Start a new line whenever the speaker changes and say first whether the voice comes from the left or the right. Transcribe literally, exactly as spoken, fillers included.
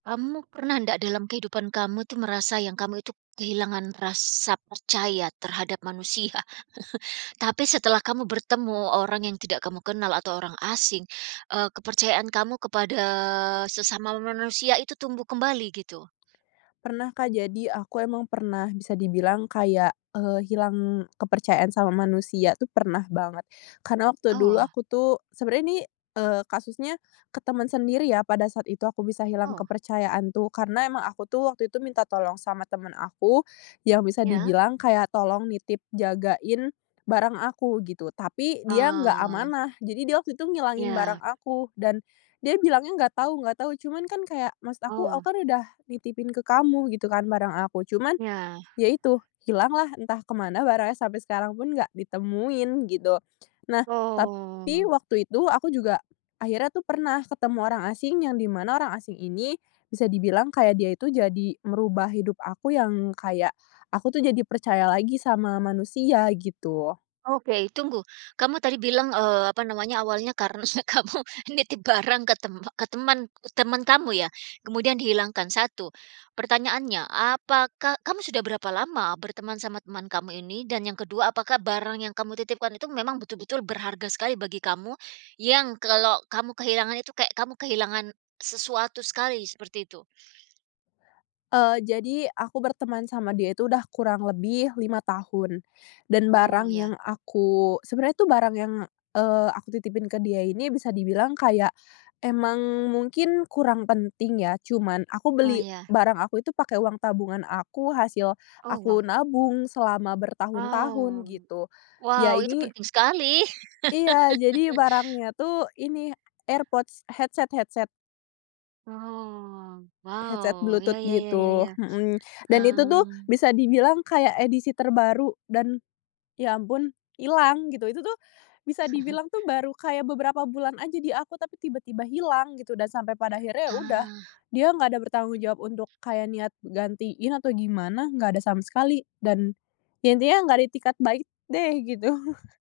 right: Kamu pernah ndak dalam kehidupan kamu tuh merasa yang kamu itu kehilangan rasa percaya terhadap manusia? Tapi setelah kamu bertemu orang yang tidak kamu kenal atau orang asing, eee, kepercayaan kamu kepada sesama manusia itu tumbuh kembali gitu.
left: Pernah, Kak, jadi aku emang pernah bisa dibilang kayak, eee, hilang kepercayaan sama manusia tuh pernah banget. Karena waktu
right: Aw,
left: dulu
right: wah.
left: aku tuh sebenernya ini, eee, kasusnya ke temen sendiri ya, pada saat itu aku bisa hilang
right: Oh.
left: kepercayaan tuh, karena emang aku tuh waktu itu minta tolong sama temen aku, yang bisa
right: Iya.
left: dibilang kayak tolong nitip, jagain barang aku, gitu. Tapi, dia nggak
right: Ah.
left: amanah. Jadi dia waktu itu ngilangin
right: Iya.
left: barang aku, dan dia bilangnya "nggak tahu nggak tahu". Cuman kan kayak, maksud aku, "Aku
right: Oh.
left: kan udah nitipin ke kamu," gitu kan, "barang aku." Cuman,
right: Iya.
left: ya itu, hilanglah entah kemana barangnya, sampai sekarang pun nggak ditemuin, gitu. Nah, tapi
right: Oh.
left: waktu itu aku juga, akhirnya tuh pernah ketemu orang asing yang dimana orang asing ini, bisa dibilang kayak dia itu jadi merubah hidup aku yang kayak aku tuh jadi percaya lagi sama manusia, gitu.
right: Oke, tunggu! Kamu tadi bilang, eee, apa namanya, awalnya karena kamu nitip barang ke teme ke temen temen kamu ya. Kemudian dihilangkan. satu pertanyaannya, apakah kamu sudah berapa lama berteman sama teman kamu ini? Dan yang kedua, apakah barang yang kamu titipkan itu memang betul-betul berharga sekali bagi kamu, yang kalau kamu kehilangan itu kayak kamu kehilangan sesuatu sekali seperti itu?
left: Eee, jadi, aku berteman sama dia itu udah kurang lebih lima tahun. Dan
right: Oh,
left: barang
right: ya.
left: yang aku sebenernya itu barang yang, eee, aku titipin ke dia ini bisa dibilang kayak, emang mungkin kurang penting ya. Cuman, aku
right: Oh,
left: beli
right: ya.
left: barang aku itu pakai uang tabungan aku, hasil
right: Oh, wah.
left: aku nabung selama bertahun-tahun
right: Wow.
left: gitu. Ya
right: Wow, itu
left: ini
right: penting sekali.
left: Iya, jadi barangnya tuh ini, AirPods, headset headset.
right: Oh,
left: Headset
right: wow. Ya
left: Bluetooth
right: ya ya-ya
left: gitu,
right: ya,
left: mhm. Dan itu tuh,
right: hmm.
left: bisa dibilang kayak edisi terbaru dan ya ampun, ilang gitu. Itu tuh, bisa dibilang tuh baru kayak beberapa bulan aja di aku, tapi tiba-tiba hilang gitu dan sampai pada akhirnya ya udah,
right: Ah.
left: dia nggak ada bertanggung jawab untuk kayak niat gantiin atau gimana, nggak ada sama sekali. Dan, ya intinya nggak ada itikat baik deh, gitu.